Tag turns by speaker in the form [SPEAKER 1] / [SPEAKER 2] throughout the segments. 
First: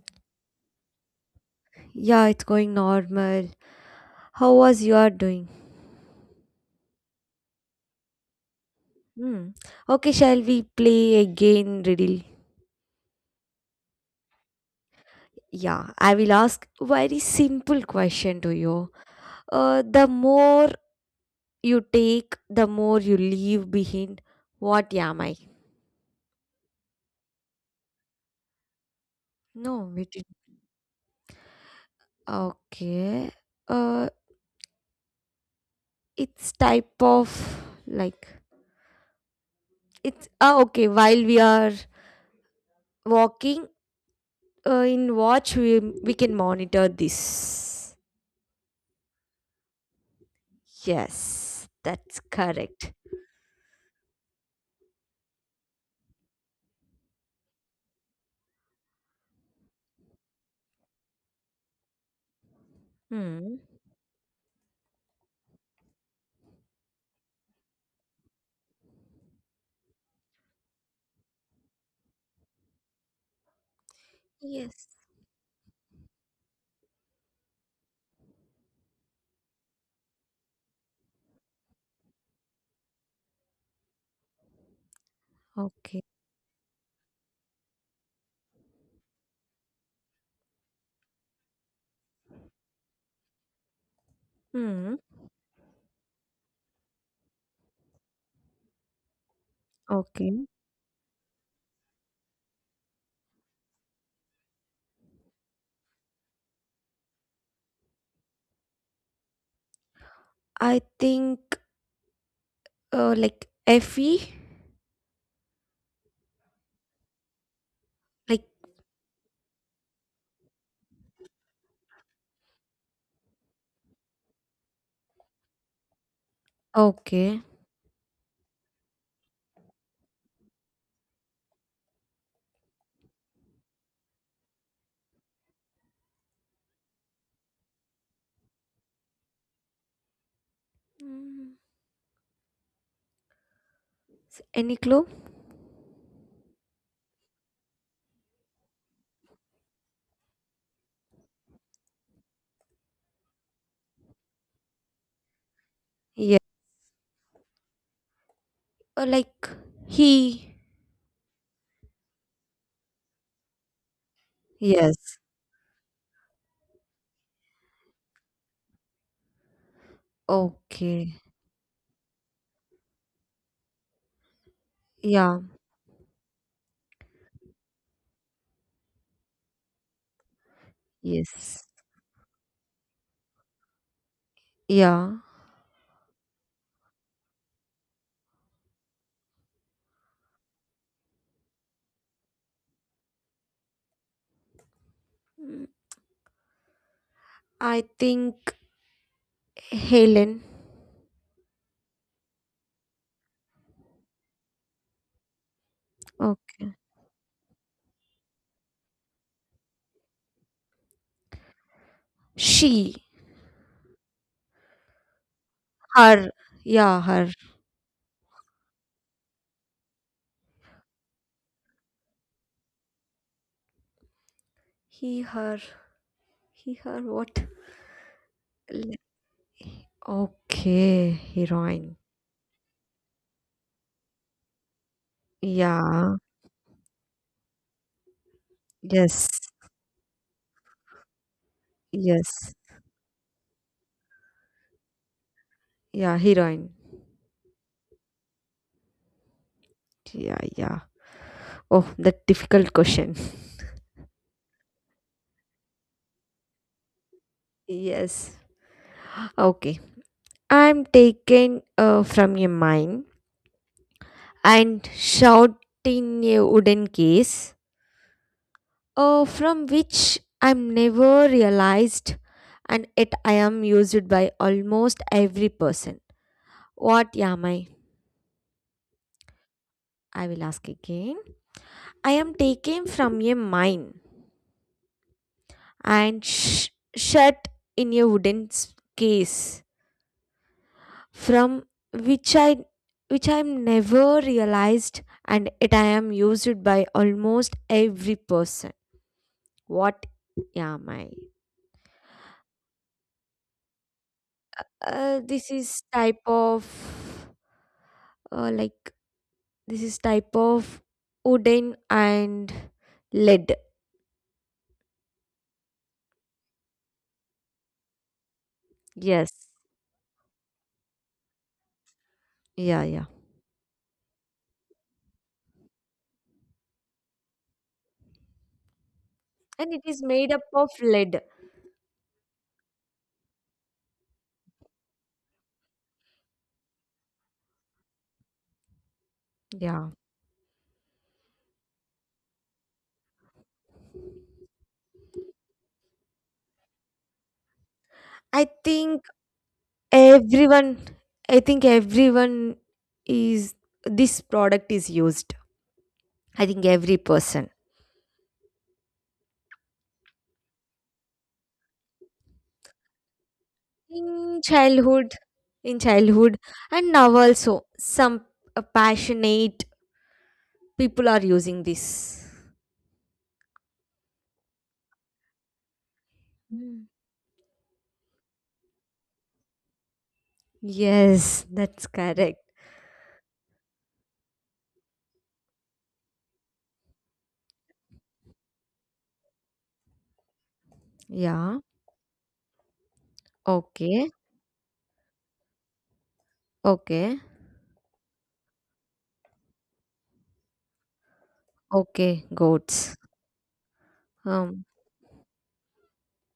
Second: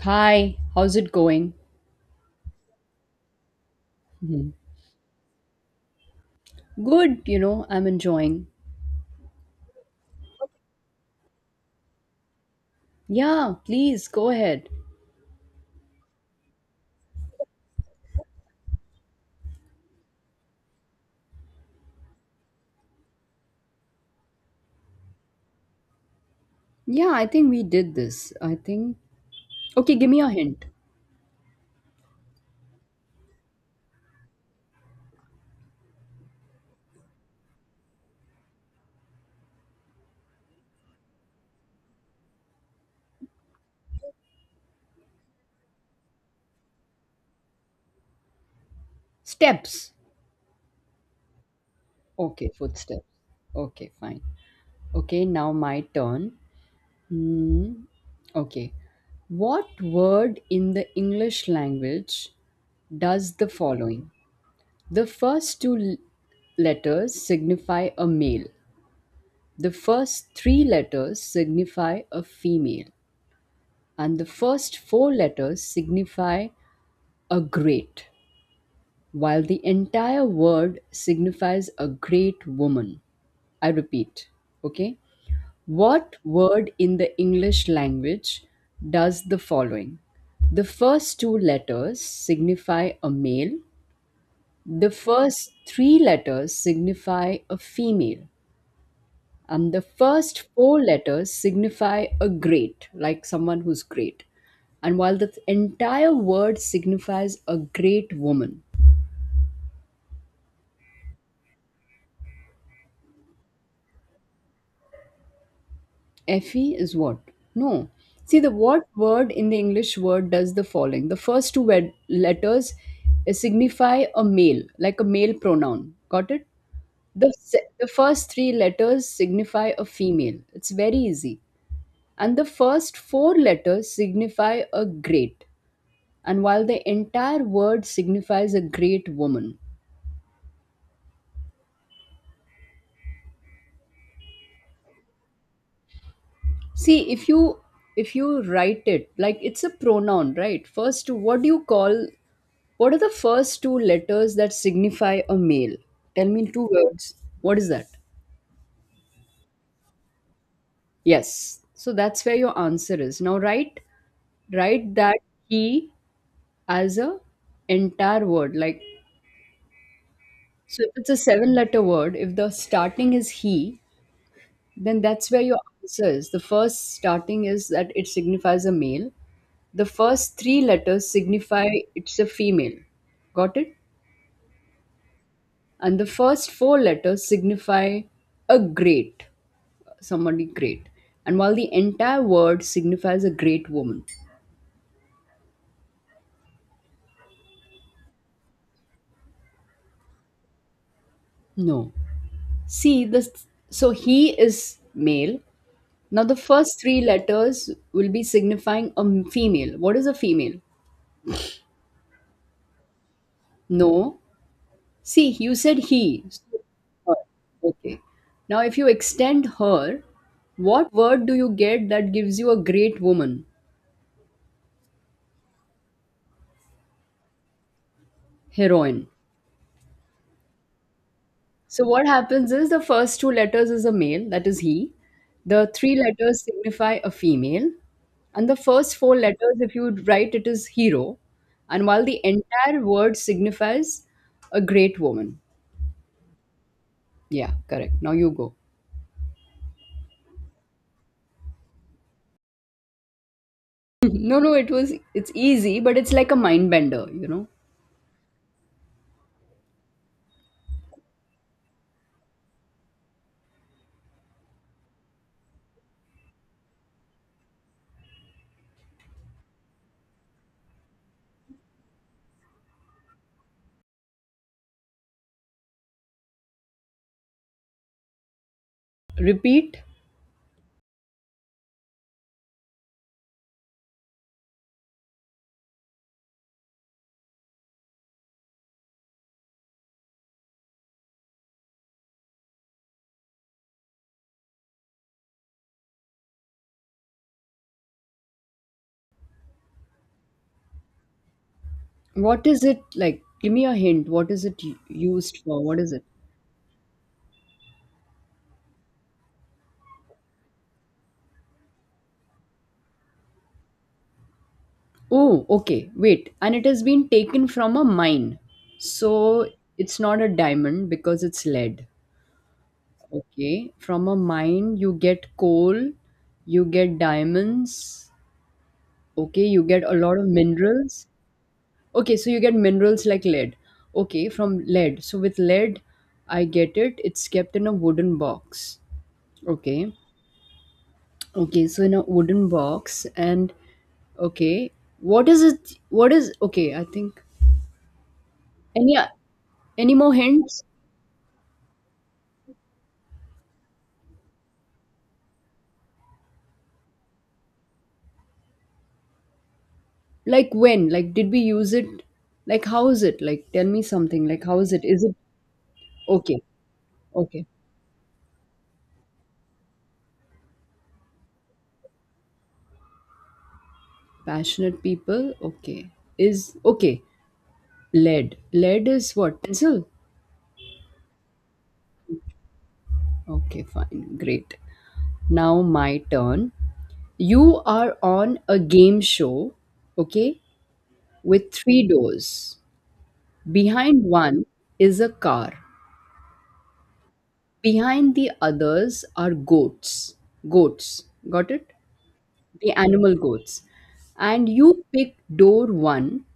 [SPEAKER 1] Hi, how's it going?
[SPEAKER 2] Yeah, it's going normal.
[SPEAKER 1] Mhm.
[SPEAKER 2] How was your doing?
[SPEAKER 1] Good, you know, I'm enjoying.
[SPEAKER 2] Hmm. Okay, shall we play again, riddle?
[SPEAKER 1] Yeah, please go ahead.
[SPEAKER 2] Yeah, I will ask very simple question to you. The more you take, the more you leave behind. What am I?
[SPEAKER 1] Yeah, I think we did this. I think.
[SPEAKER 2] No,
[SPEAKER 1] Okay,
[SPEAKER 2] we
[SPEAKER 1] give me
[SPEAKER 2] did.
[SPEAKER 1] a hint.
[SPEAKER 2] Okay. Uh, it's type of like it's ah okay. While we are walking, in watch we can monitor this.
[SPEAKER 1] Steps.
[SPEAKER 2] Yes, that's
[SPEAKER 1] Okay,
[SPEAKER 2] correct.
[SPEAKER 1] footsteps. Okay, fine. Okay, now my turn. Hmm. Okay. What word in the English language does the
[SPEAKER 2] Hmm.
[SPEAKER 1] following? The first two letters signify a male. The first three letters signify a female. And the first
[SPEAKER 2] Yes.
[SPEAKER 1] four letters signify a great, while the entire word signifies a great woman. I repeat, okay?
[SPEAKER 2] Okay.
[SPEAKER 1] What word in the English language does the following? The first two letters signify a male, the
[SPEAKER 2] Hmm.
[SPEAKER 1] first three letters signify a female. The
[SPEAKER 2] Okay.
[SPEAKER 1] first four letters signify a great, like someone who's great. And while the entire word signifies a great woman.
[SPEAKER 2] I think like Effie.
[SPEAKER 1] Effie is what? No. See,
[SPEAKER 2] Like
[SPEAKER 1] the what word in the English word does the following. The first two letters signify a male, like a male pronoun. Got it? The,
[SPEAKER 2] okay.
[SPEAKER 1] se- the first three letters signify a female. It's very easy. And the first four letters signify a great. And while the entire word signifies a great woman.
[SPEAKER 2] Hmm. Any clue?
[SPEAKER 1] See, if you write it like it's a pronoun, right? First, what do you call, what are the first two letters that signify a male? Tell
[SPEAKER 2] Yeah.
[SPEAKER 1] me in two words. What is that?
[SPEAKER 2] Like he.
[SPEAKER 1] Yes, so that's where your answer is. Now write that
[SPEAKER 2] Yes.
[SPEAKER 1] he as a entire word, like, so if it's
[SPEAKER 2] Okay.
[SPEAKER 1] a seven letter word, if the starting is he, then that's where
[SPEAKER 2] Yeah.
[SPEAKER 1] your answer is. The first starting is that it signifies a male. The first three letters
[SPEAKER 2] Yes.
[SPEAKER 1] signify it's a female. Got it?
[SPEAKER 2] Yeah.
[SPEAKER 1] And the first four letters signify a great, somebody great. And while the entire word signifies a great woman.
[SPEAKER 2] Hmm. I think Helen.
[SPEAKER 1] No. See, this, so he is male. Now the
[SPEAKER 2] Okay.
[SPEAKER 1] first three letters will be signifying a female. What is a female?
[SPEAKER 2] She.
[SPEAKER 1] No. See, you said he.
[SPEAKER 2] Her.
[SPEAKER 1] So,
[SPEAKER 2] Yeah.
[SPEAKER 1] her.
[SPEAKER 2] Her.
[SPEAKER 1] Okay. Now, if you extend her, what word do you get that gives you a great woman?
[SPEAKER 2] He. Her. He. Her. What? L-
[SPEAKER 1] Heroine.
[SPEAKER 2] Okay.
[SPEAKER 1] So,
[SPEAKER 2] Heroine.
[SPEAKER 1] what happens is the first two letters is a male, that is he. The three
[SPEAKER 2] Yeah.
[SPEAKER 1] letters signify a female. And the first four
[SPEAKER 2] Yes.
[SPEAKER 1] letters, if you would write, it is hero. And while the
[SPEAKER 2] Yes.
[SPEAKER 1] entire word signifies a great woman.
[SPEAKER 2] Yeah, heroine.
[SPEAKER 1] Yeah, correct. Now you go.
[SPEAKER 2] Yeah, yeah. Oh, that difficult question.
[SPEAKER 1] No, no, it was, it's easy, but it's like a mind bender.
[SPEAKER 2] Yes. Okay. I'm taken from your mind and shot in a wooden case from which I'm never realized and yet I am used by almost every person. What am I?
[SPEAKER 1] Repeat.
[SPEAKER 2] I will ask again. I am taken from a mine and shut in a wooden case from which I never realized and it I am used by almost every person. What yeah, am I?
[SPEAKER 1] What is it like? Give me a hint. What is it
[SPEAKER 2] Uh,
[SPEAKER 1] used
[SPEAKER 2] this
[SPEAKER 1] for? What
[SPEAKER 2] is
[SPEAKER 1] is it?
[SPEAKER 2] type of like this is type of wooden and lead.
[SPEAKER 1] Oh, okay. Wait. And it has been taken from a mine.
[SPEAKER 2] Yes.
[SPEAKER 1] So it's not a diamond because it's lead.
[SPEAKER 2] Yeah, yeah.
[SPEAKER 1] Okay. From a mine, you get coal, you get diamonds. Okay. You
[SPEAKER 2] And it
[SPEAKER 1] get a
[SPEAKER 2] is
[SPEAKER 1] lot of
[SPEAKER 2] made up of
[SPEAKER 1] minerals.
[SPEAKER 2] lead.
[SPEAKER 1] Okay. So you get minerals like lead. Okay. From lead. So with lead, I get it. It's kept in a wooden box.
[SPEAKER 2] Yeah.
[SPEAKER 1] Okay. Okay, so in a wooden box. And okay, what is it? What is okay? I think,
[SPEAKER 2] I
[SPEAKER 1] any
[SPEAKER 2] think
[SPEAKER 1] any more hints?
[SPEAKER 2] Everyone, I think everyone is this product is used. I think every person
[SPEAKER 1] Like when? Like did we use it? Like how is it? Like tell me something.
[SPEAKER 2] in
[SPEAKER 1] Like how is it? Is it
[SPEAKER 2] childhood, in childhood,
[SPEAKER 1] okay?
[SPEAKER 2] and now
[SPEAKER 1] Okay.
[SPEAKER 2] also some passionate people are using this.
[SPEAKER 1] Passionate people. Okay. Is
[SPEAKER 2] Mm.
[SPEAKER 1] okay. Lead. Lead is what? Pencil.
[SPEAKER 2] Yes, that's correct.
[SPEAKER 1] Okay. Fine. Great. Now my turn. You are on a game show. Okay. With
[SPEAKER 2] Yeah.
[SPEAKER 1] three doors. Behind
[SPEAKER 2] Okay.
[SPEAKER 1] one is a car.
[SPEAKER 2] Okay.
[SPEAKER 1] Behind the others are goats. Goats. Got it?
[SPEAKER 2] Okay.
[SPEAKER 1] The
[SPEAKER 2] Goats.
[SPEAKER 1] animal goats. And
[SPEAKER 2] Um.
[SPEAKER 1] you pick door one.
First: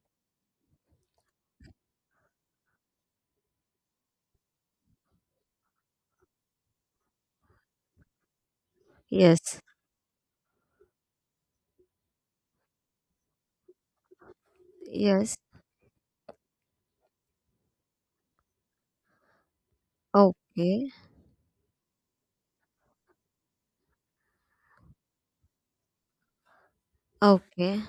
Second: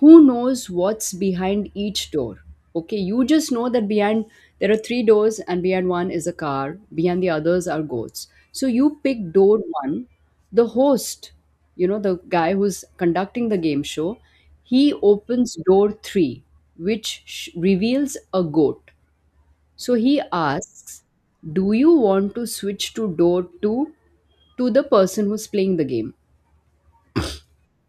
[SPEAKER 1] Who knows what's behind each door? Okay, you just know that behind there are three doors, and behind one is a car, behind the others are goats. So you pick door
[SPEAKER 2] Yes.
[SPEAKER 1] one. The host, the guy who's conducting the game show, he
[SPEAKER 2] Yes.
[SPEAKER 1] opens door three, which reveals a goat. So he
[SPEAKER 2] Okay.
[SPEAKER 1] asks, "Do you want to switch to door 2 to the person who's playing the game?"
[SPEAKER 2] Okay.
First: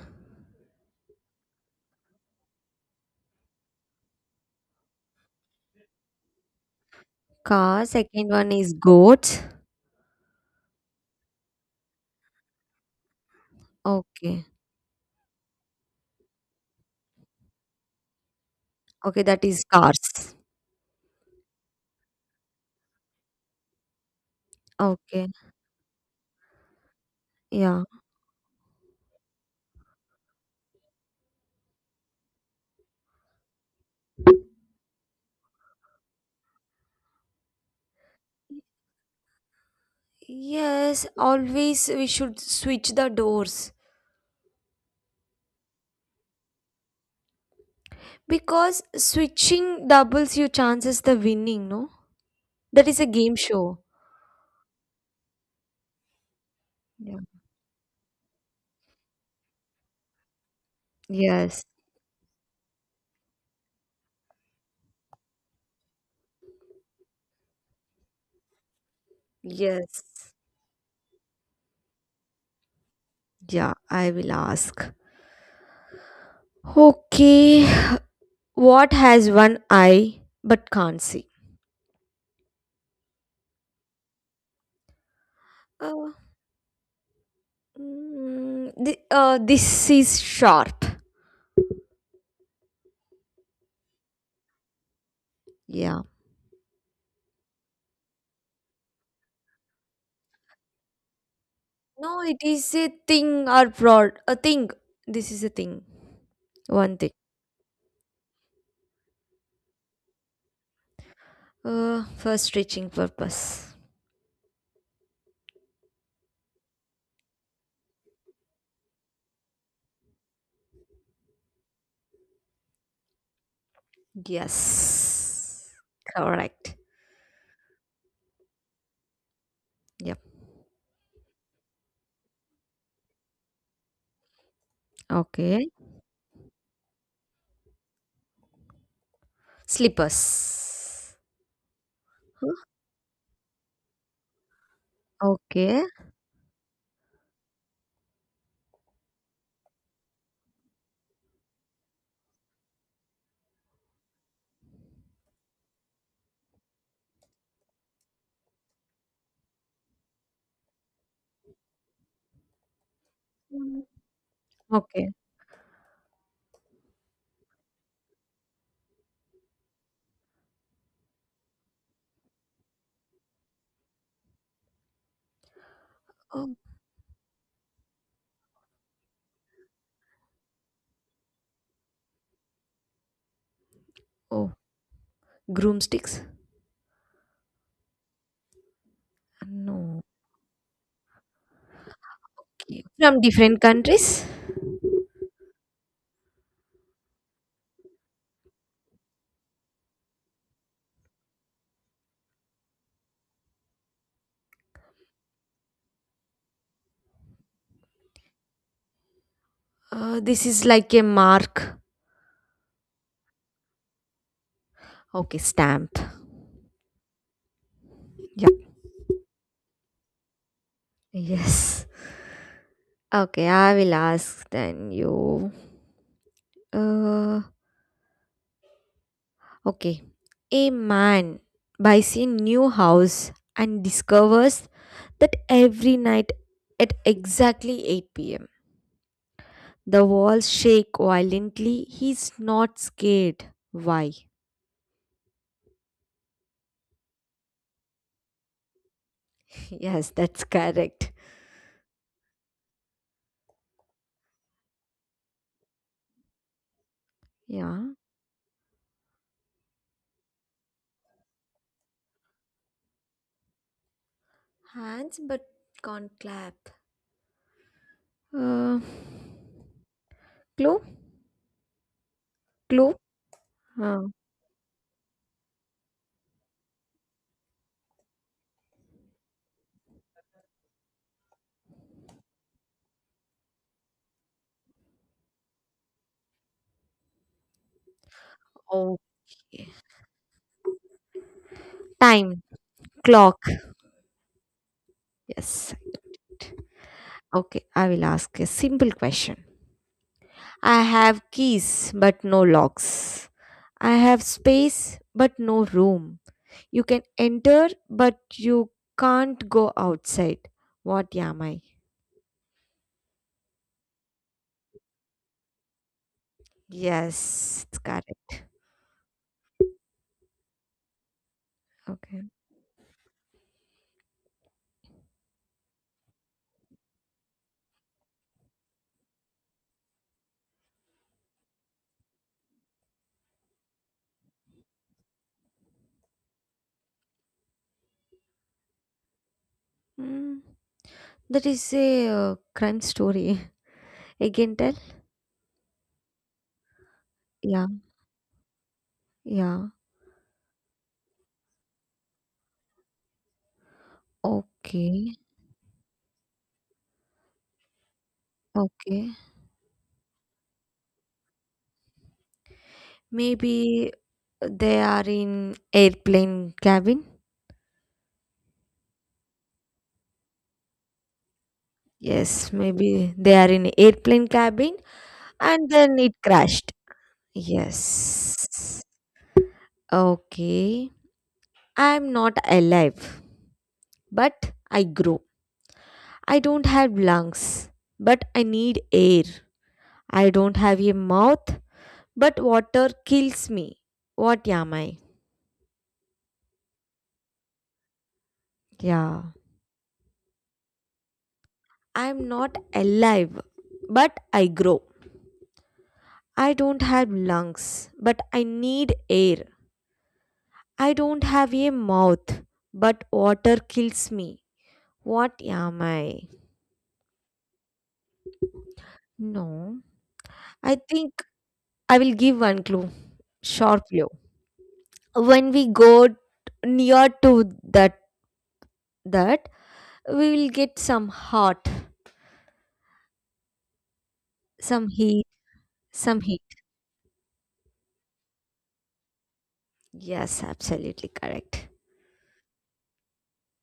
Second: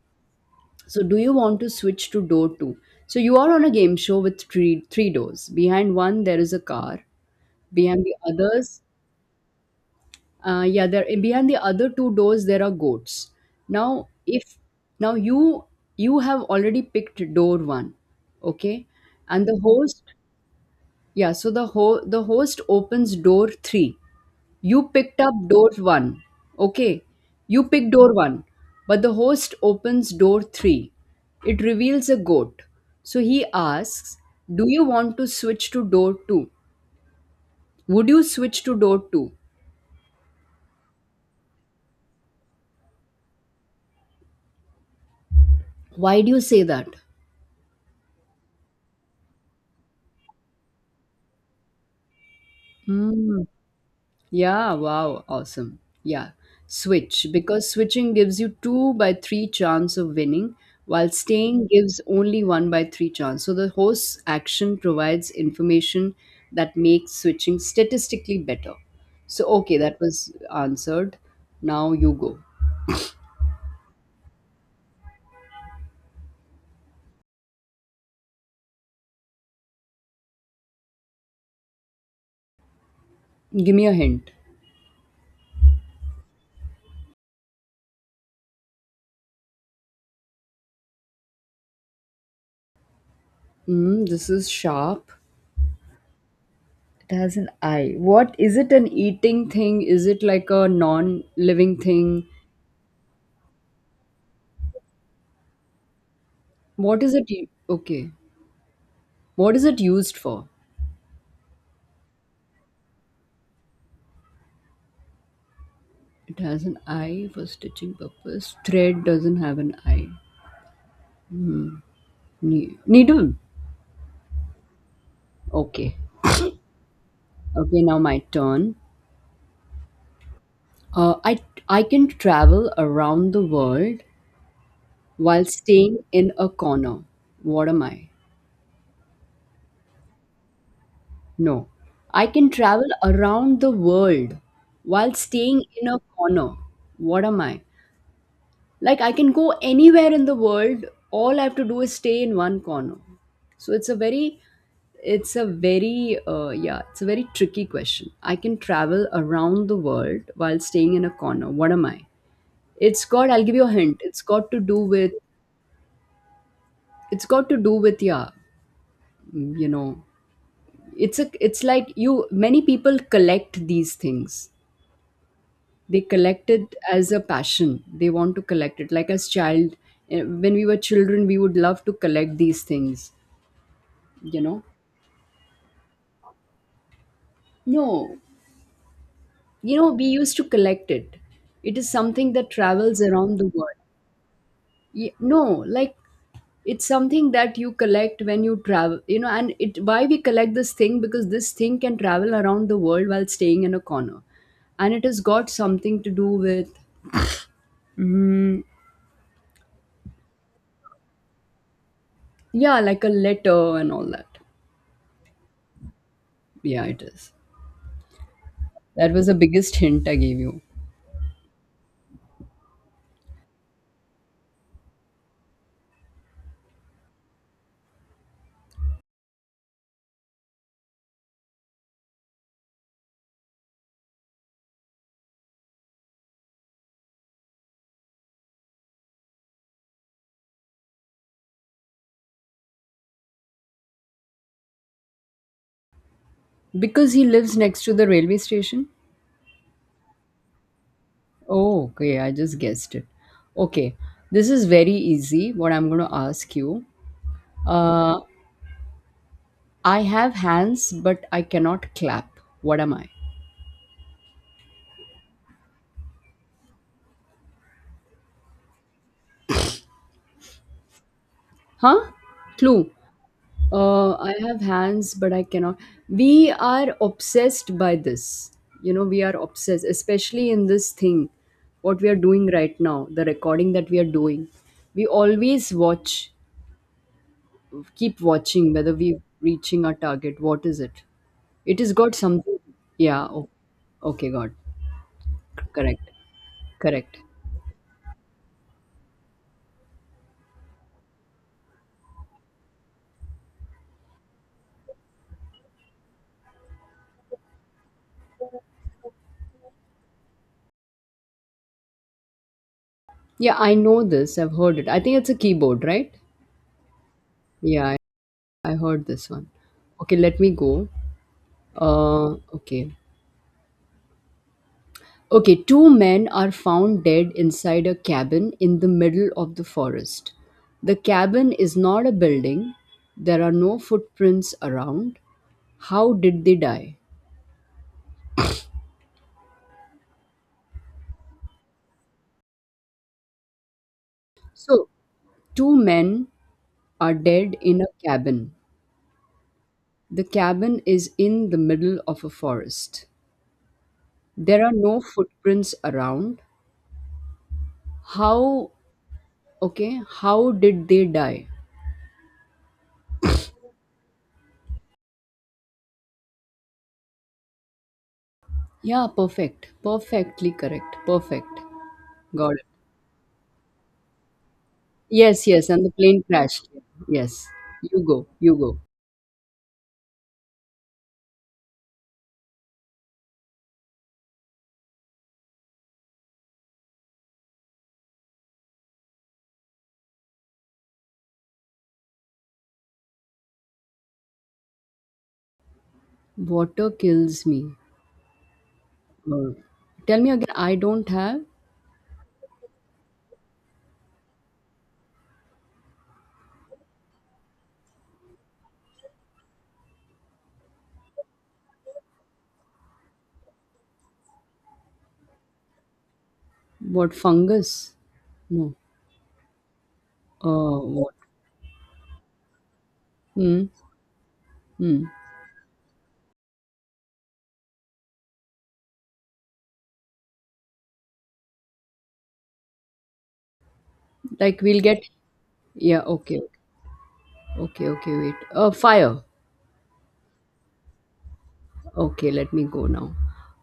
[SPEAKER 1] So do you want to switch to door 2? So you are on a game show with three doors. Behind one there is a car.
[SPEAKER 2] Cars.
[SPEAKER 1] Behind the
[SPEAKER 2] Second one is
[SPEAKER 1] others,
[SPEAKER 2] goats.
[SPEAKER 1] yeah, there behind the other two doors there are goats. Now if
[SPEAKER 2] Okay.
[SPEAKER 1] now you have already picked door 1, okay?
[SPEAKER 2] Okay. That
[SPEAKER 1] And the
[SPEAKER 2] is cars.
[SPEAKER 1] host Yeah, so the the host opens door 3. You picked
[SPEAKER 2] Okay.
[SPEAKER 1] up door one. Okay, you
[SPEAKER 2] Yeah.
[SPEAKER 1] pick door one, but the host opens door three. It reveals a goat. So he asks, do you want to switch to door two? Would you switch to door two?
[SPEAKER 2] Yes, always we should switch the doors
[SPEAKER 1] Why do you say that?
[SPEAKER 2] because switching doubles your chances the winning, no? That is a game
[SPEAKER 1] Hmm.
[SPEAKER 2] show.
[SPEAKER 1] Yeah, wow, awesome. Yeah,
[SPEAKER 2] Yeah.
[SPEAKER 1] switch because switching gives you 2 by 3 chance of winning while
[SPEAKER 2] Yes.
[SPEAKER 1] staying gives only 1 by 3 chance. So the host action provides information that makes switching statistically better. So okay, that
[SPEAKER 2] Yes.
[SPEAKER 1] was answered. Now you go.
[SPEAKER 2] Yeah, I will ask. Okay. What has one eye but can't see?
[SPEAKER 1] Give me a hint.
[SPEAKER 2] Uh, this is sharp.
[SPEAKER 1] Mm, this is sharp.
[SPEAKER 2] Yeah.
[SPEAKER 1] It has an eye. What is it, an eating thing? Is it like a non-living
[SPEAKER 2] No,
[SPEAKER 1] thing?
[SPEAKER 2] it is a thing or broad. A thing. This is a thing. One
[SPEAKER 1] What
[SPEAKER 2] thing.
[SPEAKER 1] is it? Okay. What is it used for?
[SPEAKER 2] First reaching purpose.
[SPEAKER 1] It has an eye for stitching purpose. Thread doesn't have an eye. Needle.
[SPEAKER 2] Yes.
[SPEAKER 1] Okay.
[SPEAKER 2] Correct.
[SPEAKER 1] Okay, now my turn.
[SPEAKER 2] Yep.
[SPEAKER 1] Uh, I I can travel around the world while
[SPEAKER 2] Okay.
[SPEAKER 1] staying in a corner. What am I?
[SPEAKER 2] Slippers.
[SPEAKER 1] No. I can
[SPEAKER 2] Huh?
[SPEAKER 1] travel around the world while staying
[SPEAKER 2] Okay.
[SPEAKER 1] in a corner. What am I? Like, I can go anywhere in the world. All I have to do is stay in one corner. So it's a very yeah, it's a very tricky question. I can travel around the world while staying in a corner. What am I? It's got I'll give you a
[SPEAKER 2] Mm.
[SPEAKER 1] hint. It's got to do
[SPEAKER 2] Okay.
[SPEAKER 1] with, yeah. Mm, you know, it's like, you, many people collect these things. They collect
[SPEAKER 2] Oh,
[SPEAKER 1] it as a passion. They want to collect it like as child. When we were children we would love to collect these things you
[SPEAKER 2] oh.
[SPEAKER 1] know
[SPEAKER 2] Groomsticks?
[SPEAKER 1] no, you know
[SPEAKER 2] No.
[SPEAKER 1] we used to collect it. It is something that
[SPEAKER 2] Okay.
[SPEAKER 1] travels
[SPEAKER 2] From
[SPEAKER 1] around the
[SPEAKER 2] different
[SPEAKER 1] world.
[SPEAKER 2] countries?
[SPEAKER 1] No, like, it's something that you collect when you travel, you know, and it why we collect this thing, because this thing can travel around the world while staying in a corner. And it has got something to do with, mm,
[SPEAKER 2] This is like a mark.
[SPEAKER 1] yeah, like a letter and all that.
[SPEAKER 2] Okay. Stamp.
[SPEAKER 1] Yeah, it is.
[SPEAKER 2] Yep.
[SPEAKER 1] That was the biggest hint I gave you.
[SPEAKER 2] Yes. Okay. I will ask then you. Uh, okay. A man buys a new house and discovers that every night at exactly 8 pm. The walls shake violently. He's not scared. Why?
[SPEAKER 1] Because he lives next to the railway station?
[SPEAKER 2] Yes, that's correct.
[SPEAKER 1] Oh, okay, I just guessed it. Okay, this is very easy, what I'm going to ask you.
[SPEAKER 2] Yeah.
[SPEAKER 1] Uh, I have hands, but I cannot clap. What am I?
[SPEAKER 2] Hands but can't clap. Uh, clue?
[SPEAKER 1] Huh? Clue.
[SPEAKER 2] Clue? Uh,
[SPEAKER 1] I have hands, but I cannot. We are obsessed by this. You know, we are obsessed, especially in this thing, what we are doing right now, the recording that we are doing. We always watch keep watching whether
[SPEAKER 2] Okay.
[SPEAKER 1] we're reaching our target. What is it? It has got
[SPEAKER 2] Time.
[SPEAKER 1] something. Yeah.
[SPEAKER 2] Clock.
[SPEAKER 1] Okay. Got
[SPEAKER 2] Yes.
[SPEAKER 1] correct. Correct.
[SPEAKER 2] Okay, I will ask a simple question. I have keys but no locks. I have space but no room. You can enter, but you can't go outside. What am I?
[SPEAKER 1] Yeah, I know this. I've heard it. I think it's a keyboard, right?
[SPEAKER 2] Yes, it's
[SPEAKER 1] Yeah, I,
[SPEAKER 2] correct.
[SPEAKER 1] I heard this one. Okay, let me go.
[SPEAKER 2] Okay.
[SPEAKER 1] Uh, okay. Okay, two men are found dead inside a cabin in the middle of the forest. The cabin is not a building. There are no footprints around. How did they die?
[SPEAKER 2] Mm, that is a crime story. Again, tell?
[SPEAKER 1] So, two men are dead
[SPEAKER 2] Yeah,
[SPEAKER 1] in a cabin.
[SPEAKER 2] yeah.
[SPEAKER 1] The cabin is in the middle of a forest. There are no
[SPEAKER 2] Okay,
[SPEAKER 1] footprints around. How,
[SPEAKER 2] okay.
[SPEAKER 1] okay, how did they die?
[SPEAKER 2] Maybe they are in airplane cabin.
[SPEAKER 1] Yeah, perfect. Perfectly correct. Perfect.
[SPEAKER 2] Yes,
[SPEAKER 1] Got it.
[SPEAKER 2] maybe they are in airplane cabin
[SPEAKER 1] Yes, yes,
[SPEAKER 2] and
[SPEAKER 1] and the
[SPEAKER 2] then it
[SPEAKER 1] plane crashed.
[SPEAKER 2] crashed.
[SPEAKER 1] Yes. You go,
[SPEAKER 2] Yes.
[SPEAKER 1] you go.
[SPEAKER 2] Okay. I'm not alive, but I grow. I don't have lungs, but I need air. I don't have a mouth, but water kills me. What am I?
[SPEAKER 1] Water kills me.
[SPEAKER 2] Yeah.
[SPEAKER 1] Uh, tell me again, I don't have
[SPEAKER 2] I am not alive, but I grow. I don't have lungs, but I need air. I don't have a mouth, but water kills me. What am I?
[SPEAKER 1] what fungus? No.
[SPEAKER 2] No. I
[SPEAKER 1] Uh,
[SPEAKER 2] think
[SPEAKER 1] what?
[SPEAKER 2] I will give one clue.
[SPEAKER 1] Hmm.
[SPEAKER 2] Short clue.
[SPEAKER 1] Hmm.
[SPEAKER 2] When we go near to that we will get some hot,
[SPEAKER 1] Like we'll
[SPEAKER 2] some
[SPEAKER 1] get.
[SPEAKER 2] heat,
[SPEAKER 1] Yeah,
[SPEAKER 2] some
[SPEAKER 1] okay.
[SPEAKER 2] heat.
[SPEAKER 1] Okay, okay, wait. Fire.
[SPEAKER 2] Yes, absolutely correct.
[SPEAKER 1] Okay, let me go now.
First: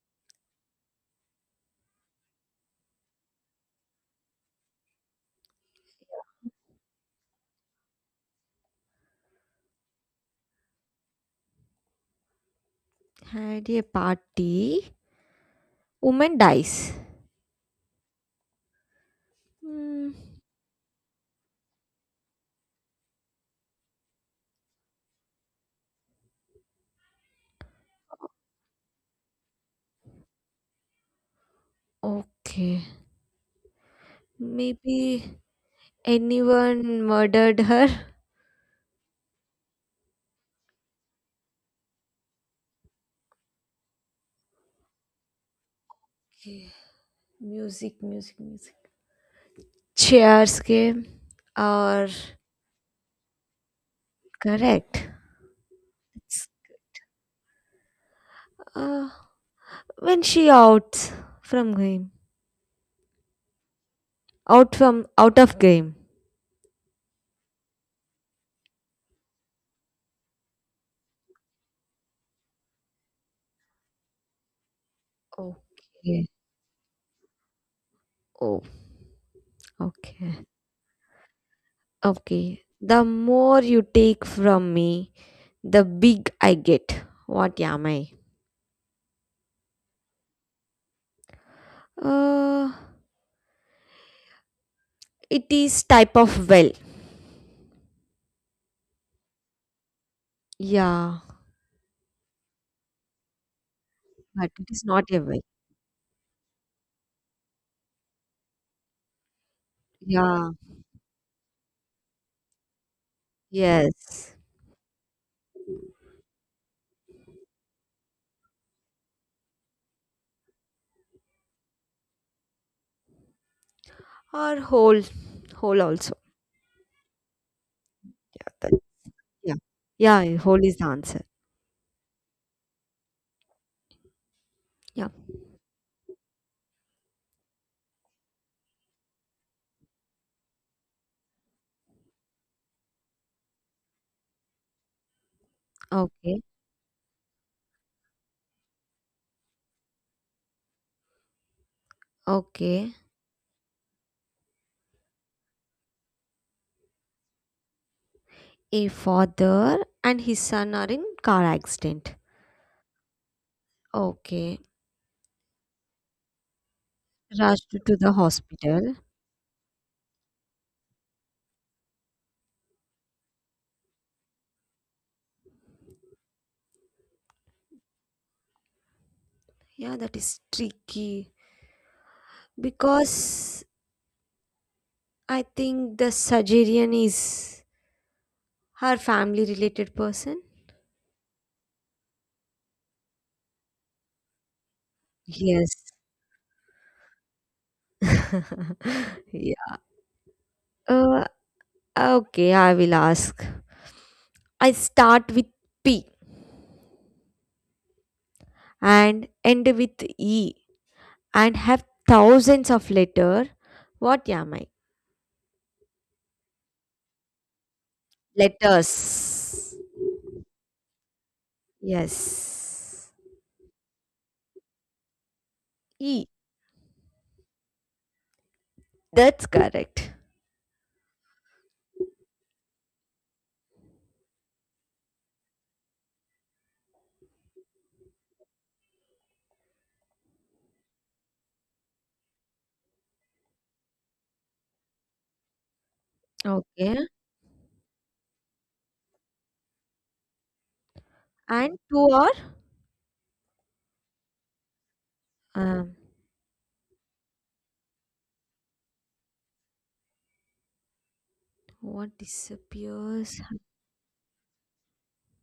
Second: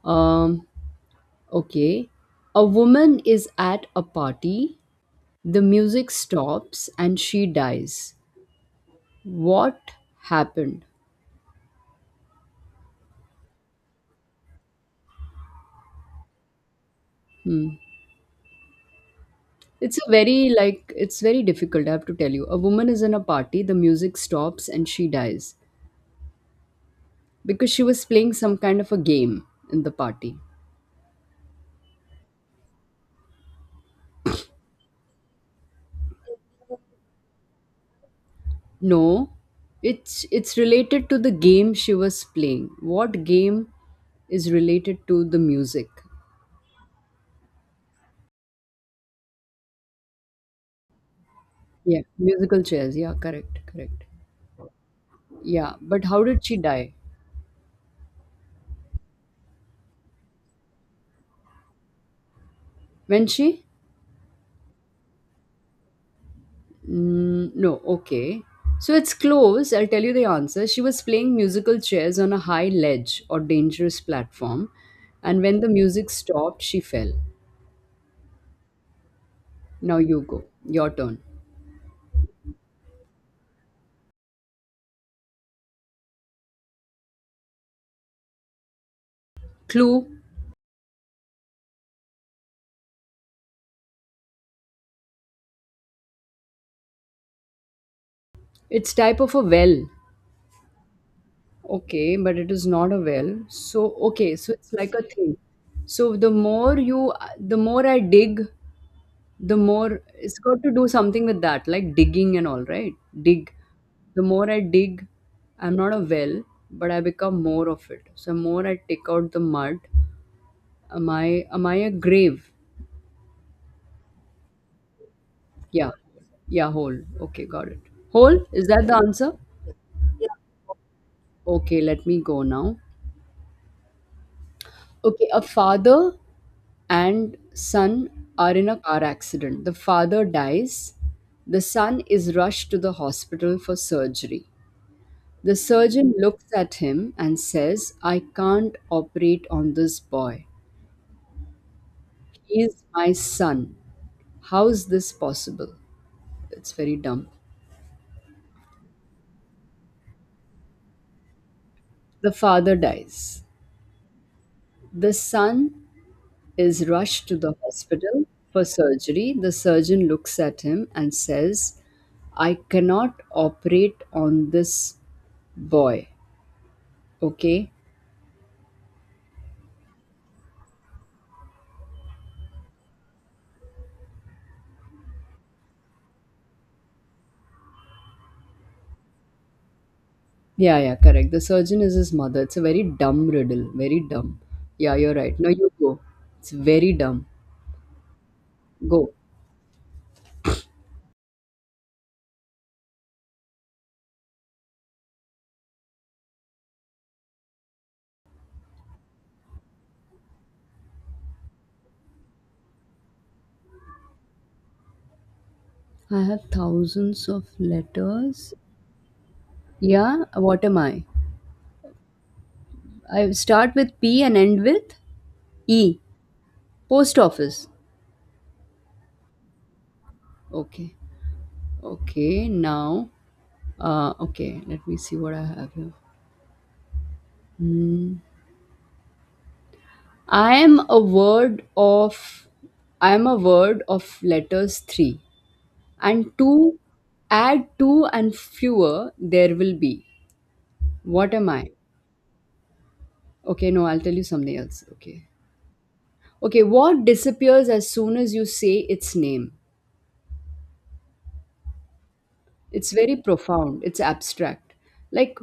[SPEAKER 1] Um, okay. A woman is at a party. The music stops and she dies. What happened?
[SPEAKER 2] At a party, woman dies.
[SPEAKER 1] It's a
[SPEAKER 2] Hmm,
[SPEAKER 1] very, like, it's very difficult, I have to tell you. A woman is in a party, the music stops and she dies because she was playing some kind of a game in the party.
[SPEAKER 2] okay, maybe anyone murdered her.
[SPEAKER 1] No. It's related to the game she was playing. What game is related to the music?
[SPEAKER 2] Okay. Music, music, music. Chairs game
[SPEAKER 1] Yeah,
[SPEAKER 2] or
[SPEAKER 1] musical chairs. Yeah, correct, correct.
[SPEAKER 2] correct.
[SPEAKER 1] Yeah, but how did
[SPEAKER 2] It's,
[SPEAKER 1] she die?
[SPEAKER 2] Uh, when she out from game,
[SPEAKER 1] When she?
[SPEAKER 2] out from out of game.
[SPEAKER 1] Mm, no, okay. So it's close. I'll tell you the answer. She was playing musical chairs on a high ledge or dangerous platform, and when the music
[SPEAKER 2] Okay.
[SPEAKER 1] stopped, she fell.
[SPEAKER 2] Oh,
[SPEAKER 1] Now you go.
[SPEAKER 2] okay.
[SPEAKER 1] Your turn.
[SPEAKER 2] Okay. The more you take from me, the big I get. What am I?
[SPEAKER 1] Clue.
[SPEAKER 2] Uh, it is type of well.
[SPEAKER 1] It's type of a well.
[SPEAKER 2] Yeah,
[SPEAKER 1] Okay, but it is not a well. So okay,
[SPEAKER 2] but
[SPEAKER 1] so
[SPEAKER 2] it
[SPEAKER 1] it's
[SPEAKER 2] is
[SPEAKER 1] like a
[SPEAKER 2] not a
[SPEAKER 1] thing.
[SPEAKER 2] well.
[SPEAKER 1] So the more you, the more I dig, the more it's
[SPEAKER 2] Yeah.
[SPEAKER 1] got to do something with that like digging and all right dig. The
[SPEAKER 2] Yes.
[SPEAKER 1] more I dig, I'm not a well, but I become more of it. So more I take out the mud, am I a grave?
[SPEAKER 2] Or whole. Whole
[SPEAKER 1] Yeah,
[SPEAKER 2] also.
[SPEAKER 1] yeah, hole, okay, got it. Hole, is
[SPEAKER 2] That-
[SPEAKER 1] that the answer?
[SPEAKER 2] Yeah. Yeah, whole is the answer.
[SPEAKER 1] Okay, let me go now.
[SPEAKER 2] Yeah.
[SPEAKER 1] Okay, a father and son are in a car accident. The father dies, the son is rushed to the hospital for surgery. The surgeon
[SPEAKER 2] Okay.
[SPEAKER 1] looks at him and says, I can't operate on this boy. He is
[SPEAKER 2] Okay.
[SPEAKER 1] my son. How is this possible? It's very dumb.
[SPEAKER 2] A father and his son are in car accident.
[SPEAKER 1] The father dies.
[SPEAKER 2] Okay.
[SPEAKER 1] The son is rushed to the
[SPEAKER 2] Rushed to the
[SPEAKER 1] hospital for
[SPEAKER 2] hospital.
[SPEAKER 1] surgery. The surgeon looks at him and says, I cannot operate on this boy. Okay?
[SPEAKER 2] Yeah, that is tricky because I think the Sagittarian is her family related person.
[SPEAKER 1] Yeah, yeah, correct. The surgeon is his mother. It's a very dumb riddle. Very dumb. Yeah, you're right. No, you
[SPEAKER 2] Yes.
[SPEAKER 1] go. It's very dumb. Go.
[SPEAKER 2] Yeah. Uh, okay, I will ask. I start with P and end with E and have thousands of letter. What am I?
[SPEAKER 1] I have thousands of letters.
[SPEAKER 2] Letters.
[SPEAKER 1] Yeah, what am I?
[SPEAKER 2] Yes.
[SPEAKER 1] I start with P and end with E.
[SPEAKER 2] E.
[SPEAKER 1] Post office.
[SPEAKER 2] That's correct.
[SPEAKER 1] Okay. Okay, now. Okay, let me see what I have here. Hmm. I am a word of. I am a word of letters three. And two,
[SPEAKER 2] Okay.
[SPEAKER 1] add two and fewer, there will be. What am I?
[SPEAKER 2] And two are?
[SPEAKER 1] Okay, no, I'll tell you something else. Okay.
[SPEAKER 2] Um,
[SPEAKER 1] Okay, what disappears as soon as you say its name?
[SPEAKER 2] what
[SPEAKER 1] It's very
[SPEAKER 2] disappears?
[SPEAKER 1] profound. It's abstract. Like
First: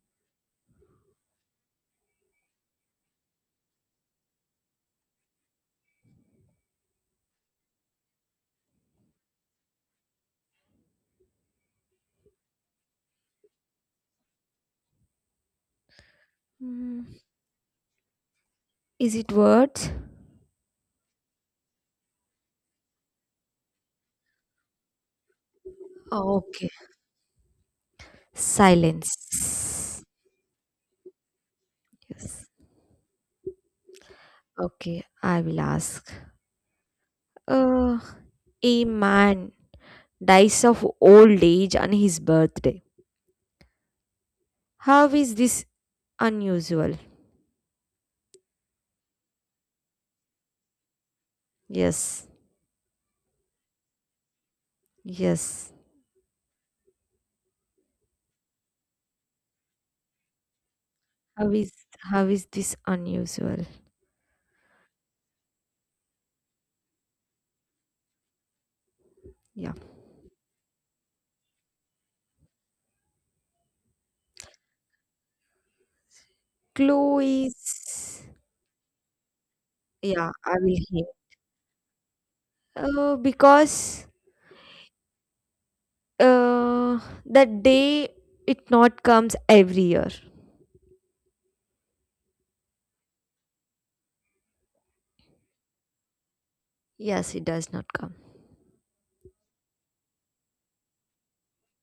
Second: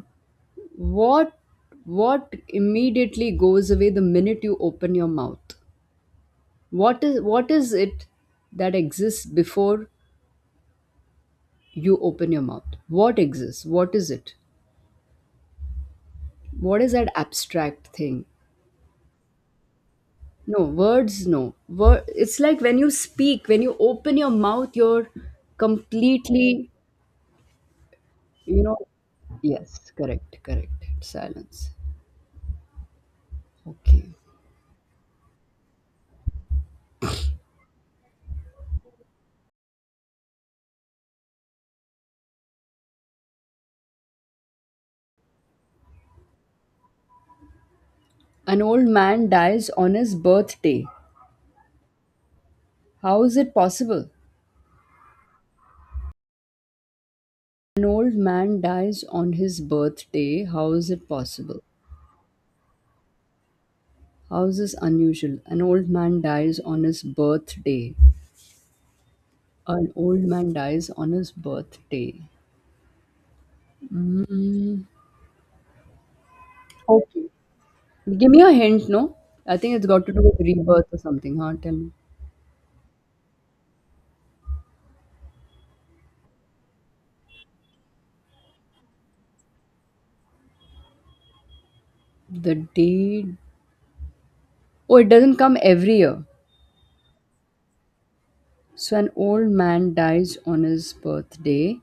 [SPEAKER 1] what what immediately goes away the minute you open your mouth? What is it that exists before you open your mouth? What exists? What is it? What is
[SPEAKER 2] Hmm,
[SPEAKER 1] that abstract thing?
[SPEAKER 2] is it words?
[SPEAKER 1] No, words no. Word, it's like when you speak, when you open your mouth, you're completely.
[SPEAKER 2] Okay.
[SPEAKER 1] You know,
[SPEAKER 2] Silence.
[SPEAKER 1] yes, correct, correct. Silence.
[SPEAKER 2] Yes.
[SPEAKER 1] Okay.
[SPEAKER 2] Okay, I will ask. Uh, a man dies of old age on his birthday. How is this unusual?
[SPEAKER 1] An old man dies on his birthday.
[SPEAKER 2] Yes.
[SPEAKER 1] How is it possible?
[SPEAKER 2] Yes.
[SPEAKER 1] An old man dies on his birthday. How is it
[SPEAKER 2] How
[SPEAKER 1] possible?
[SPEAKER 2] is how is this unusual?
[SPEAKER 1] How is this unusual? An old man dies on his birthday.
[SPEAKER 2] Yeah.
[SPEAKER 1] An old man dies on his birthday.
[SPEAKER 2] Clue
[SPEAKER 1] Okay.
[SPEAKER 2] is
[SPEAKER 1] Give me a hint, no? I think it's got to do
[SPEAKER 2] yeah,
[SPEAKER 1] with
[SPEAKER 2] I will
[SPEAKER 1] rebirth or
[SPEAKER 2] hear.
[SPEAKER 1] something, huh? Tell me.
[SPEAKER 2] Uh, because uh the day it not comes every year.
[SPEAKER 1] The day. Oh, it doesn't come every year.
[SPEAKER 2] Yes, it does not come.
[SPEAKER 1] So an old man dies on his birthday.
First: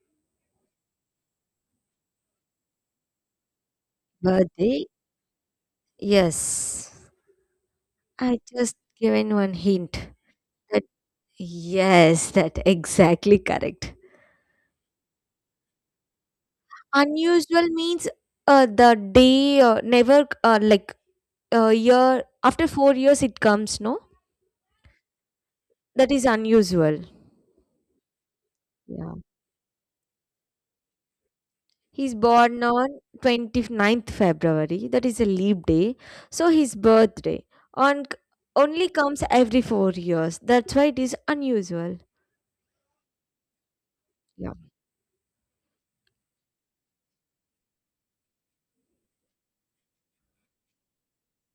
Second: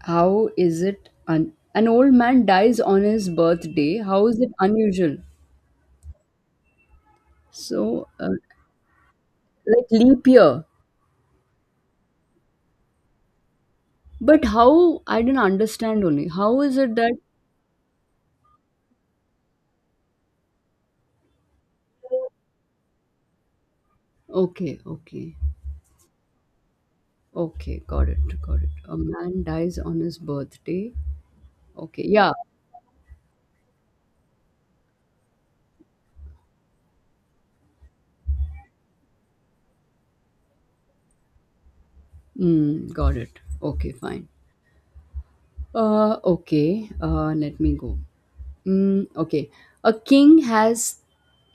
[SPEAKER 1] How is it an old man dies on his birthday? How is it
[SPEAKER 2] Birthday?
[SPEAKER 1] unusual?
[SPEAKER 2] Yes.
[SPEAKER 1] So
[SPEAKER 2] I just given one
[SPEAKER 1] like
[SPEAKER 2] hint
[SPEAKER 1] leap year.
[SPEAKER 2] that yes, that exactly correct.
[SPEAKER 1] But how I didn't understand only. How is it that
[SPEAKER 2] Unusual means the day never like a year after 4 years it comes, no?
[SPEAKER 1] okay, okay.
[SPEAKER 2] That is unusual.
[SPEAKER 1] Okay, got it, got it. A
[SPEAKER 2] Yeah.
[SPEAKER 1] man dies on his birthday. Okay,
[SPEAKER 2] He's
[SPEAKER 1] yeah.
[SPEAKER 2] born on twenty ninth February. That is a leap day. So his birthday on only comes every 4 years. That's why it is unusual.
[SPEAKER 1] Mm, got it. Okay, fine.
[SPEAKER 2] Yeah.
[SPEAKER 1] Okay. Let me go. Mm, okay. A king has,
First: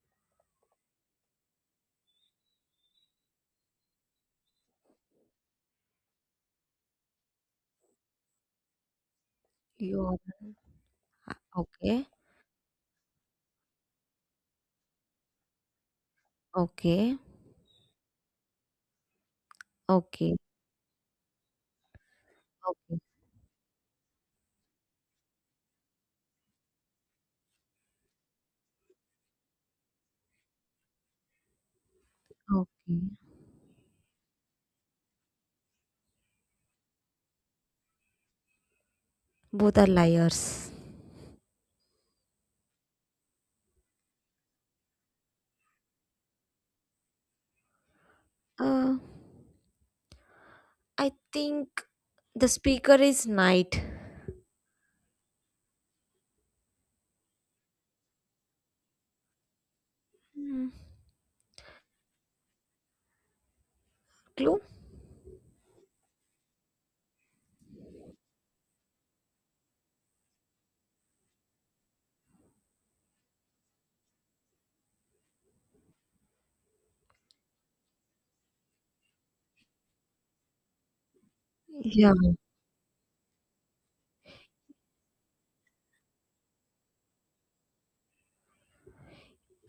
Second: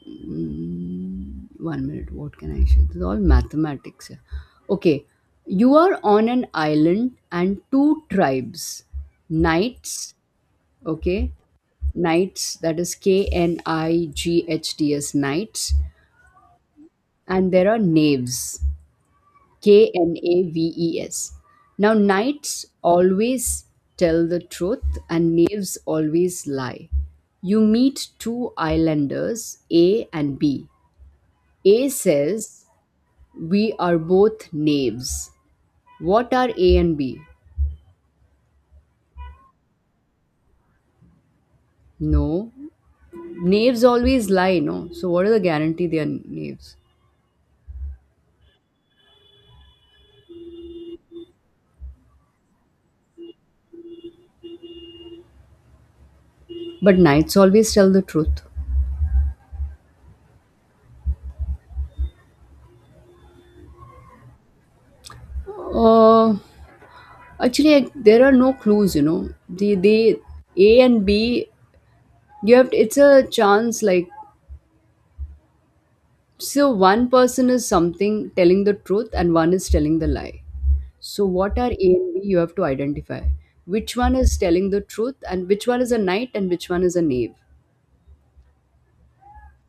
[SPEAKER 1] mm, 1 minute, what can I share? This is all mathematics, yeah. Okay, you are on an island and two tribes,
[SPEAKER 2] You
[SPEAKER 1] knights,
[SPEAKER 2] are
[SPEAKER 1] okay,
[SPEAKER 2] okay.
[SPEAKER 1] knights, that is knights, knights,
[SPEAKER 2] Okay.
[SPEAKER 1] and there are knaves,
[SPEAKER 2] Okay.
[SPEAKER 1] knaves. Now knights
[SPEAKER 2] Okay.
[SPEAKER 1] always tell the truth and knaves always lie. You meet two islanders, A and B. A says,
[SPEAKER 2] Okay.
[SPEAKER 1] we are both knaves. What are A and B?
[SPEAKER 2] Both are liars.
[SPEAKER 1] No. Knaves always lie, no? So what is the guarantee they are knaves?
[SPEAKER 2] Uh, I think the speaker is night.
[SPEAKER 1] But knights always tell the truth.
[SPEAKER 2] Hmm. Clue?
[SPEAKER 1] Uh, actually, there are no clues, you know. The A and B, you have, it's a chance like, so one person is something telling the truth and one is telling the lie. So what are A and
[SPEAKER 2] Yeah.
[SPEAKER 1] B? You have to identify which one is telling the truth and which one is a knight and which one is a knave.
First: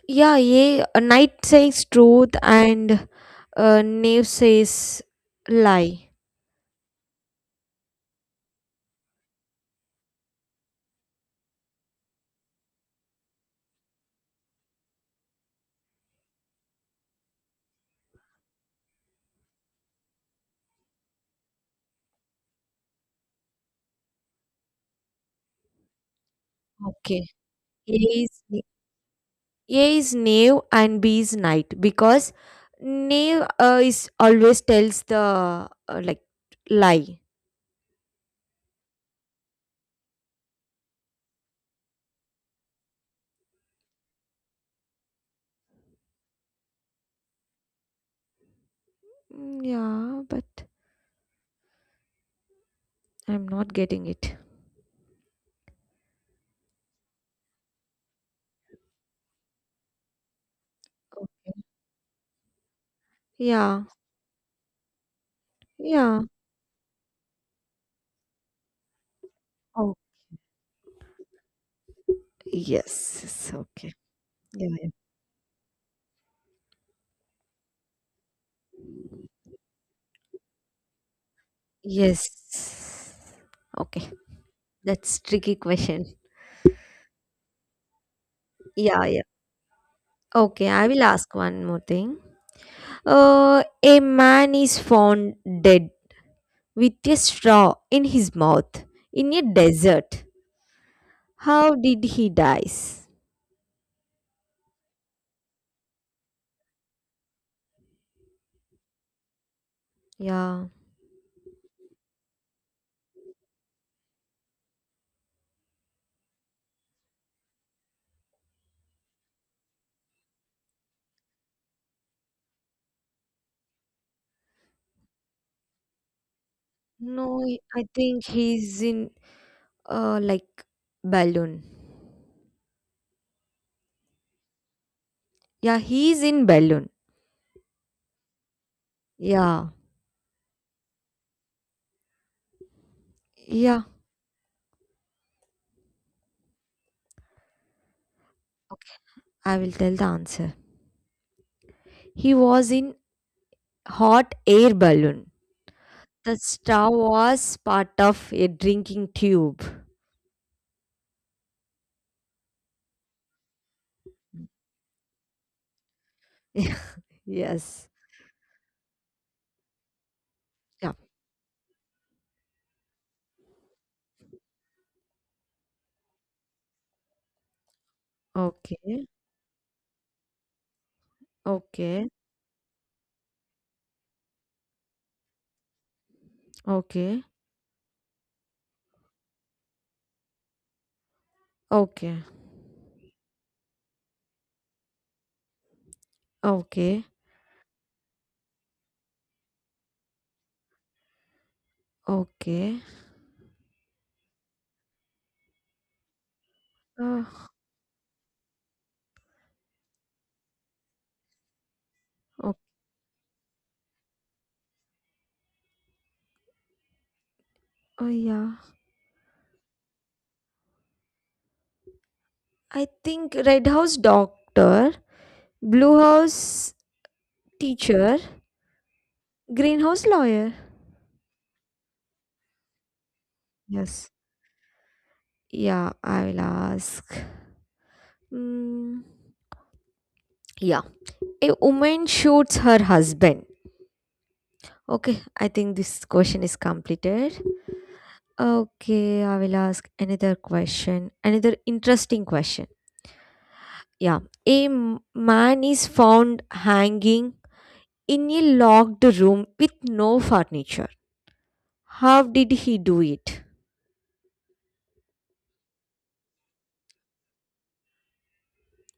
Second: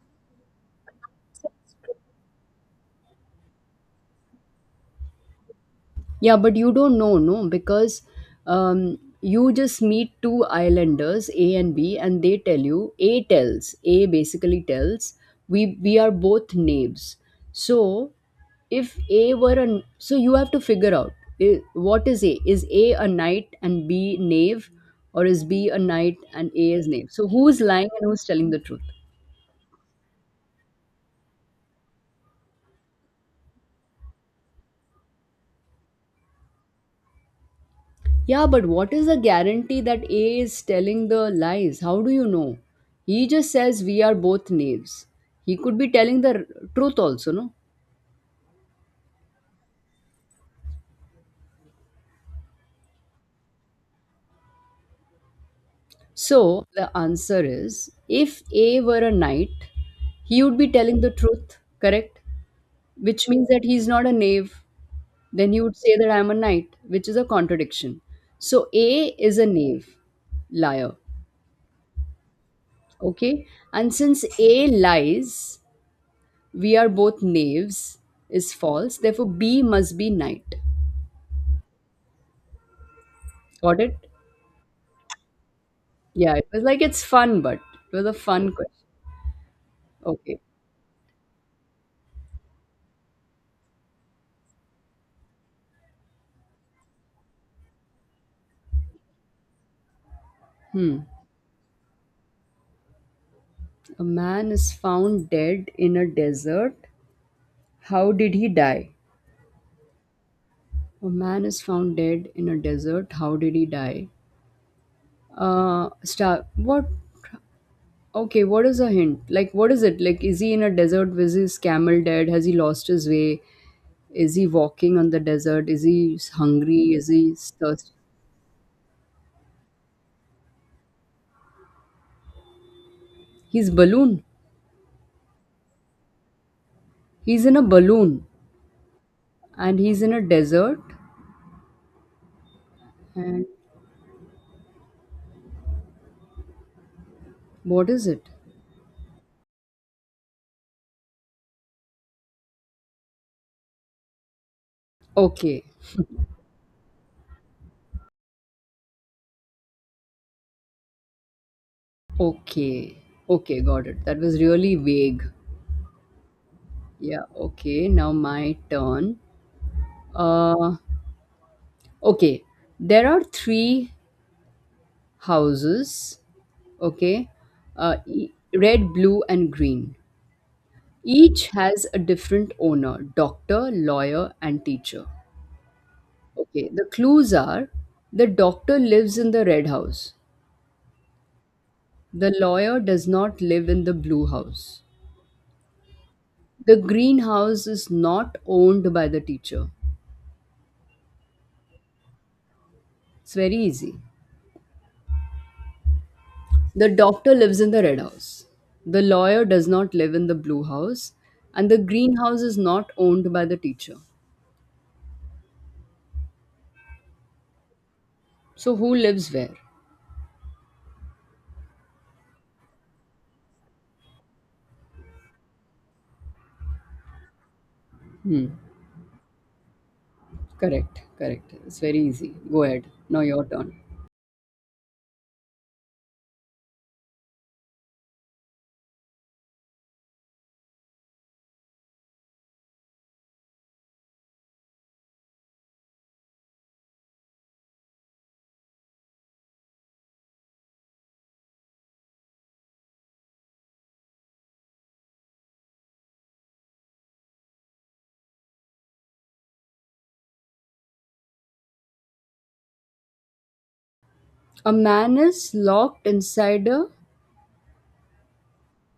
[SPEAKER 2] Yeah, yeah. A night says truth and knave says lie.
[SPEAKER 1] Yeah, but you don't know, no, because you just meet two islanders, A and B, and they tell you, A tells, A basically tells, we are both knaves. So if A were an, so you have to figure out i- what is A? Is A a knight and B knave, or is B a knight and A is knave?
[SPEAKER 2] Okay.
[SPEAKER 1] So who's lying
[SPEAKER 2] A
[SPEAKER 1] and who's
[SPEAKER 2] is,
[SPEAKER 1] telling the
[SPEAKER 2] a
[SPEAKER 1] truth?
[SPEAKER 2] is knave and B is knight because knave is always tells the like lie.
[SPEAKER 1] Yeah, but what is the guarantee that A is telling the lies? How do you know? He just says we are both knaves. He could be telling the truth also, no?
[SPEAKER 2] Mm, yeah, but I'm not getting it.
[SPEAKER 1] So the answer is if A were a knight, he would be telling the truth, correct? Which means that
[SPEAKER 2] Yeah,
[SPEAKER 1] he's not a knave. Then he would say that
[SPEAKER 2] yeah.
[SPEAKER 1] I'm a knight, which is a contradiction. So A is a
[SPEAKER 2] Oh,
[SPEAKER 1] knave, liar,
[SPEAKER 2] yes.
[SPEAKER 1] okay?
[SPEAKER 2] Yes, okay.
[SPEAKER 1] And since A
[SPEAKER 2] Yeah, yeah.
[SPEAKER 1] lies, we are both knaves is false. Therefore, B must be knight.
[SPEAKER 2] Yes.
[SPEAKER 1] Got it?
[SPEAKER 2] Okay. That's tricky question.
[SPEAKER 1] Yeah, it was like it's fun, but it was a fun question.
[SPEAKER 2] Yeah, yeah.
[SPEAKER 1] Okay.
[SPEAKER 2] Okay, I will ask one more thing. A man is found dead with a straw in his mouth in a desert.
[SPEAKER 1] Hmm.
[SPEAKER 2] How did he dies?
[SPEAKER 1] A man is found dead in a desert. How did he die?
[SPEAKER 2] Yeah.
[SPEAKER 1] A man is found dead in a desert. How did he die? Star. What? Okay, what is a hint? Like, what is it? Like, is he in a desert? Was his camel dead? Has he lost his way? Is he walking on the desert? Is he hungry? Is
[SPEAKER 2] No,
[SPEAKER 1] he
[SPEAKER 2] I
[SPEAKER 1] thirsty?
[SPEAKER 2] think he's in like balloon.
[SPEAKER 1] He's balloon.
[SPEAKER 2] Yeah, he's in balloon.
[SPEAKER 1] He's in a balloon
[SPEAKER 2] Yeah.
[SPEAKER 1] and he's in a desert. And
[SPEAKER 2] Yeah,
[SPEAKER 1] what is it?
[SPEAKER 2] I will tell the answer. He was in hot air balloon.
[SPEAKER 1] Okay.
[SPEAKER 2] The straw was part of a drinking tube.
[SPEAKER 1] Okay. Okay, got it. That was really vague. Yeah, okay.
[SPEAKER 2] Yes.
[SPEAKER 1] Now my turn. Uh,
[SPEAKER 2] Yeah.
[SPEAKER 1] okay. There are three houses, okay? Uh e- red,
[SPEAKER 2] Okay.
[SPEAKER 1] blue and green. Each has a
[SPEAKER 2] Okay.
[SPEAKER 1] different owner, doctor, lawyer and teacher. Okay, the
[SPEAKER 2] Okay.
[SPEAKER 1] clues are the doctor lives in the red house.
[SPEAKER 2] Okay.
[SPEAKER 1] The lawyer does not live in the blue house. The
[SPEAKER 2] Okay.
[SPEAKER 1] green house is not owned by the teacher.
[SPEAKER 2] Okay.
[SPEAKER 1] It's very easy. The doctor
[SPEAKER 2] Oh,
[SPEAKER 1] lives in the red house. The lawyer does not live in the blue house. And the green house is
[SPEAKER 2] oh,
[SPEAKER 1] not owned by the teacher.
[SPEAKER 2] oh, yeah.
[SPEAKER 1] So who lives where?
[SPEAKER 2] I think red house doctor, blue house teacher,
[SPEAKER 1] Hmm.
[SPEAKER 2] green house lawyer.
[SPEAKER 1] Correct. Correct. It's very easy. Go ahead. Now your turn.
[SPEAKER 2] Yes. Yeah, I will ask. Mm, yeah. A woman shoots her husband. Okay, I think this question is completed. Okay, I will ask another question. Another interesting question. Yeah. A man is found hanging in a locked room with no furniture. How did he do it?
[SPEAKER 1] A man is locked inside a.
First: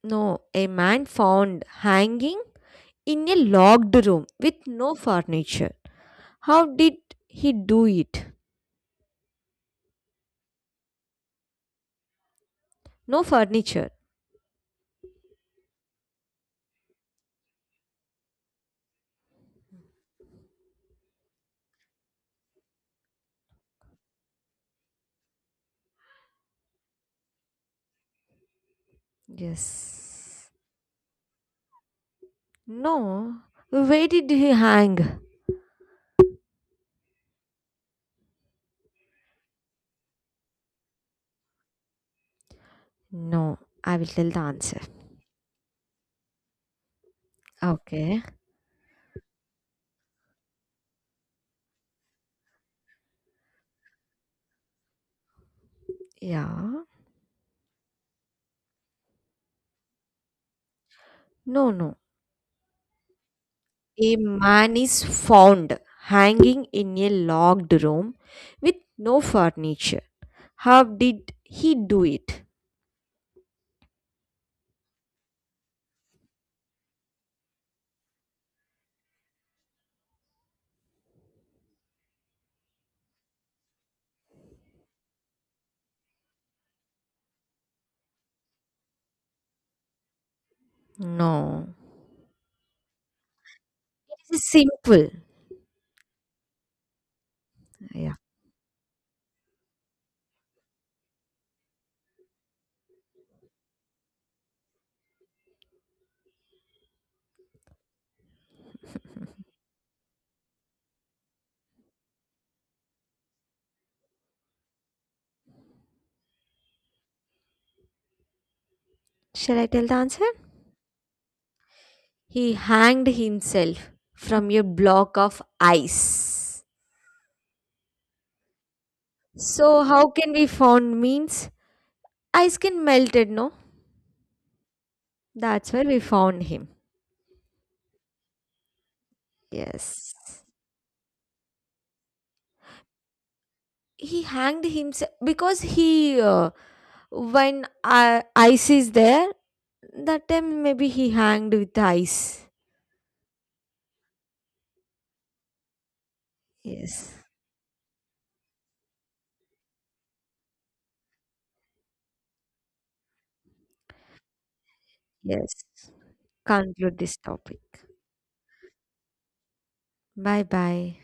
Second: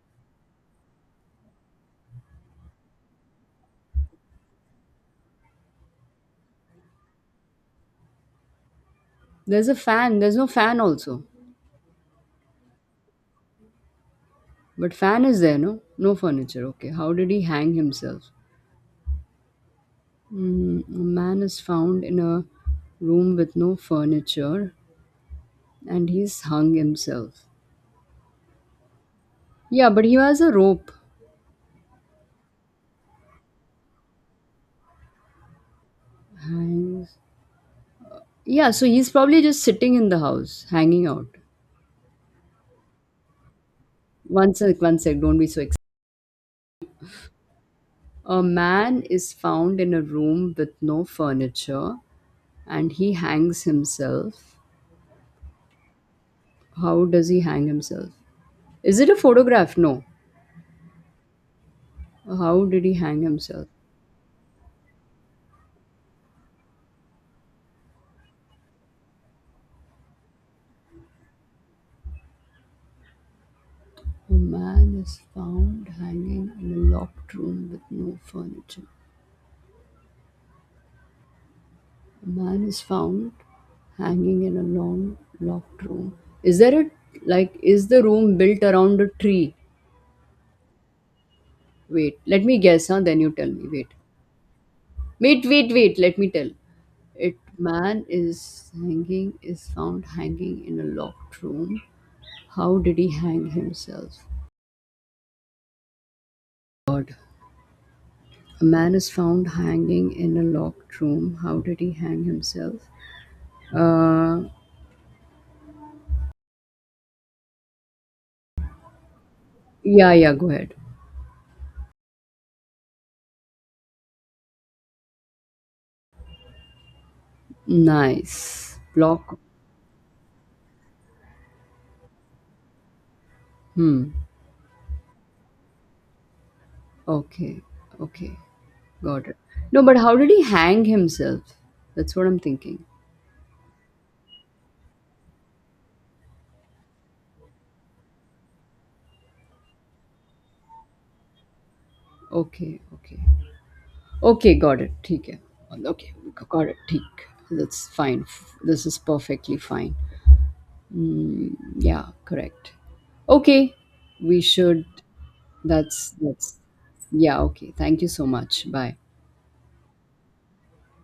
[SPEAKER 2] No, a man found hanging in a locked room with no furniture. How did he do it?
[SPEAKER 1] There's a fan. There's no fan also.
[SPEAKER 2] No furniture.
[SPEAKER 1] But fan is there, no? No furniture. Okay. How did he hang himself? Mm, a man is found in a room with no furniture and he's hung himself. Yeah, but he has
[SPEAKER 2] Yes.
[SPEAKER 1] a rope.
[SPEAKER 2] No. Where did he hang?
[SPEAKER 1] Hangs. Yeah, so he's probably just sitting in the house, hanging out.
[SPEAKER 2] No, I will tell the answer.
[SPEAKER 1] One sec, don't be so excited.
[SPEAKER 2] Okay.
[SPEAKER 1] A man is found in a room with no furniture and he hangs himself.
[SPEAKER 2] Yeah.
[SPEAKER 1] How does he hang himself? Is it a photograph? No.
[SPEAKER 2] No, no.
[SPEAKER 1] How did he hang himself?
[SPEAKER 2] A man is found hanging in a locked room with no furniture. How did he do it?
[SPEAKER 1] A man is found hanging in a locked room with no furniture. A man is found hanging in a long locked room. Is there a like is the room built around a tree?
[SPEAKER 2] No.
[SPEAKER 1] Wait, let me guess, huh? Then you tell me. Wait.
[SPEAKER 2] This is simple.
[SPEAKER 1] Wait, wait, wait, let me tell. It man
[SPEAKER 2] Yeah.
[SPEAKER 1] is hanging is found hanging in a locked room. How did he hang himself? God. A man is found hanging in a locked room. How did he hang himself? Uh,
[SPEAKER 2] Shall I tell the
[SPEAKER 1] Yeah,
[SPEAKER 2] answer?
[SPEAKER 1] yeah, go ahead.
[SPEAKER 2] He hanged himself from a block of ice.
[SPEAKER 1] Nice. Block.
[SPEAKER 2] So how can we found means ice can melted, no?
[SPEAKER 1] Hmm.
[SPEAKER 2] That's where we found him.
[SPEAKER 1] Okay. Okay. Got it. No, but
[SPEAKER 2] Yes.
[SPEAKER 1] how did he hang himself? That's what I'm thinking.
[SPEAKER 2] He hanged himself because he when ice is there that time maybe he hanged with the ice.
[SPEAKER 1] Okay, okay. Okay, got it. ठीक है. Okay, got it.
[SPEAKER 2] Yes.
[SPEAKER 1] ठीक. That's fine. This is perfectly fine. Hmm. Yeah, correct. Okay. We should
[SPEAKER 2] Yes,
[SPEAKER 1] that's
[SPEAKER 2] conclude this
[SPEAKER 1] yeah,
[SPEAKER 2] topic.
[SPEAKER 1] okay. Thank you so much. Bye.
[SPEAKER 2] Bye bye.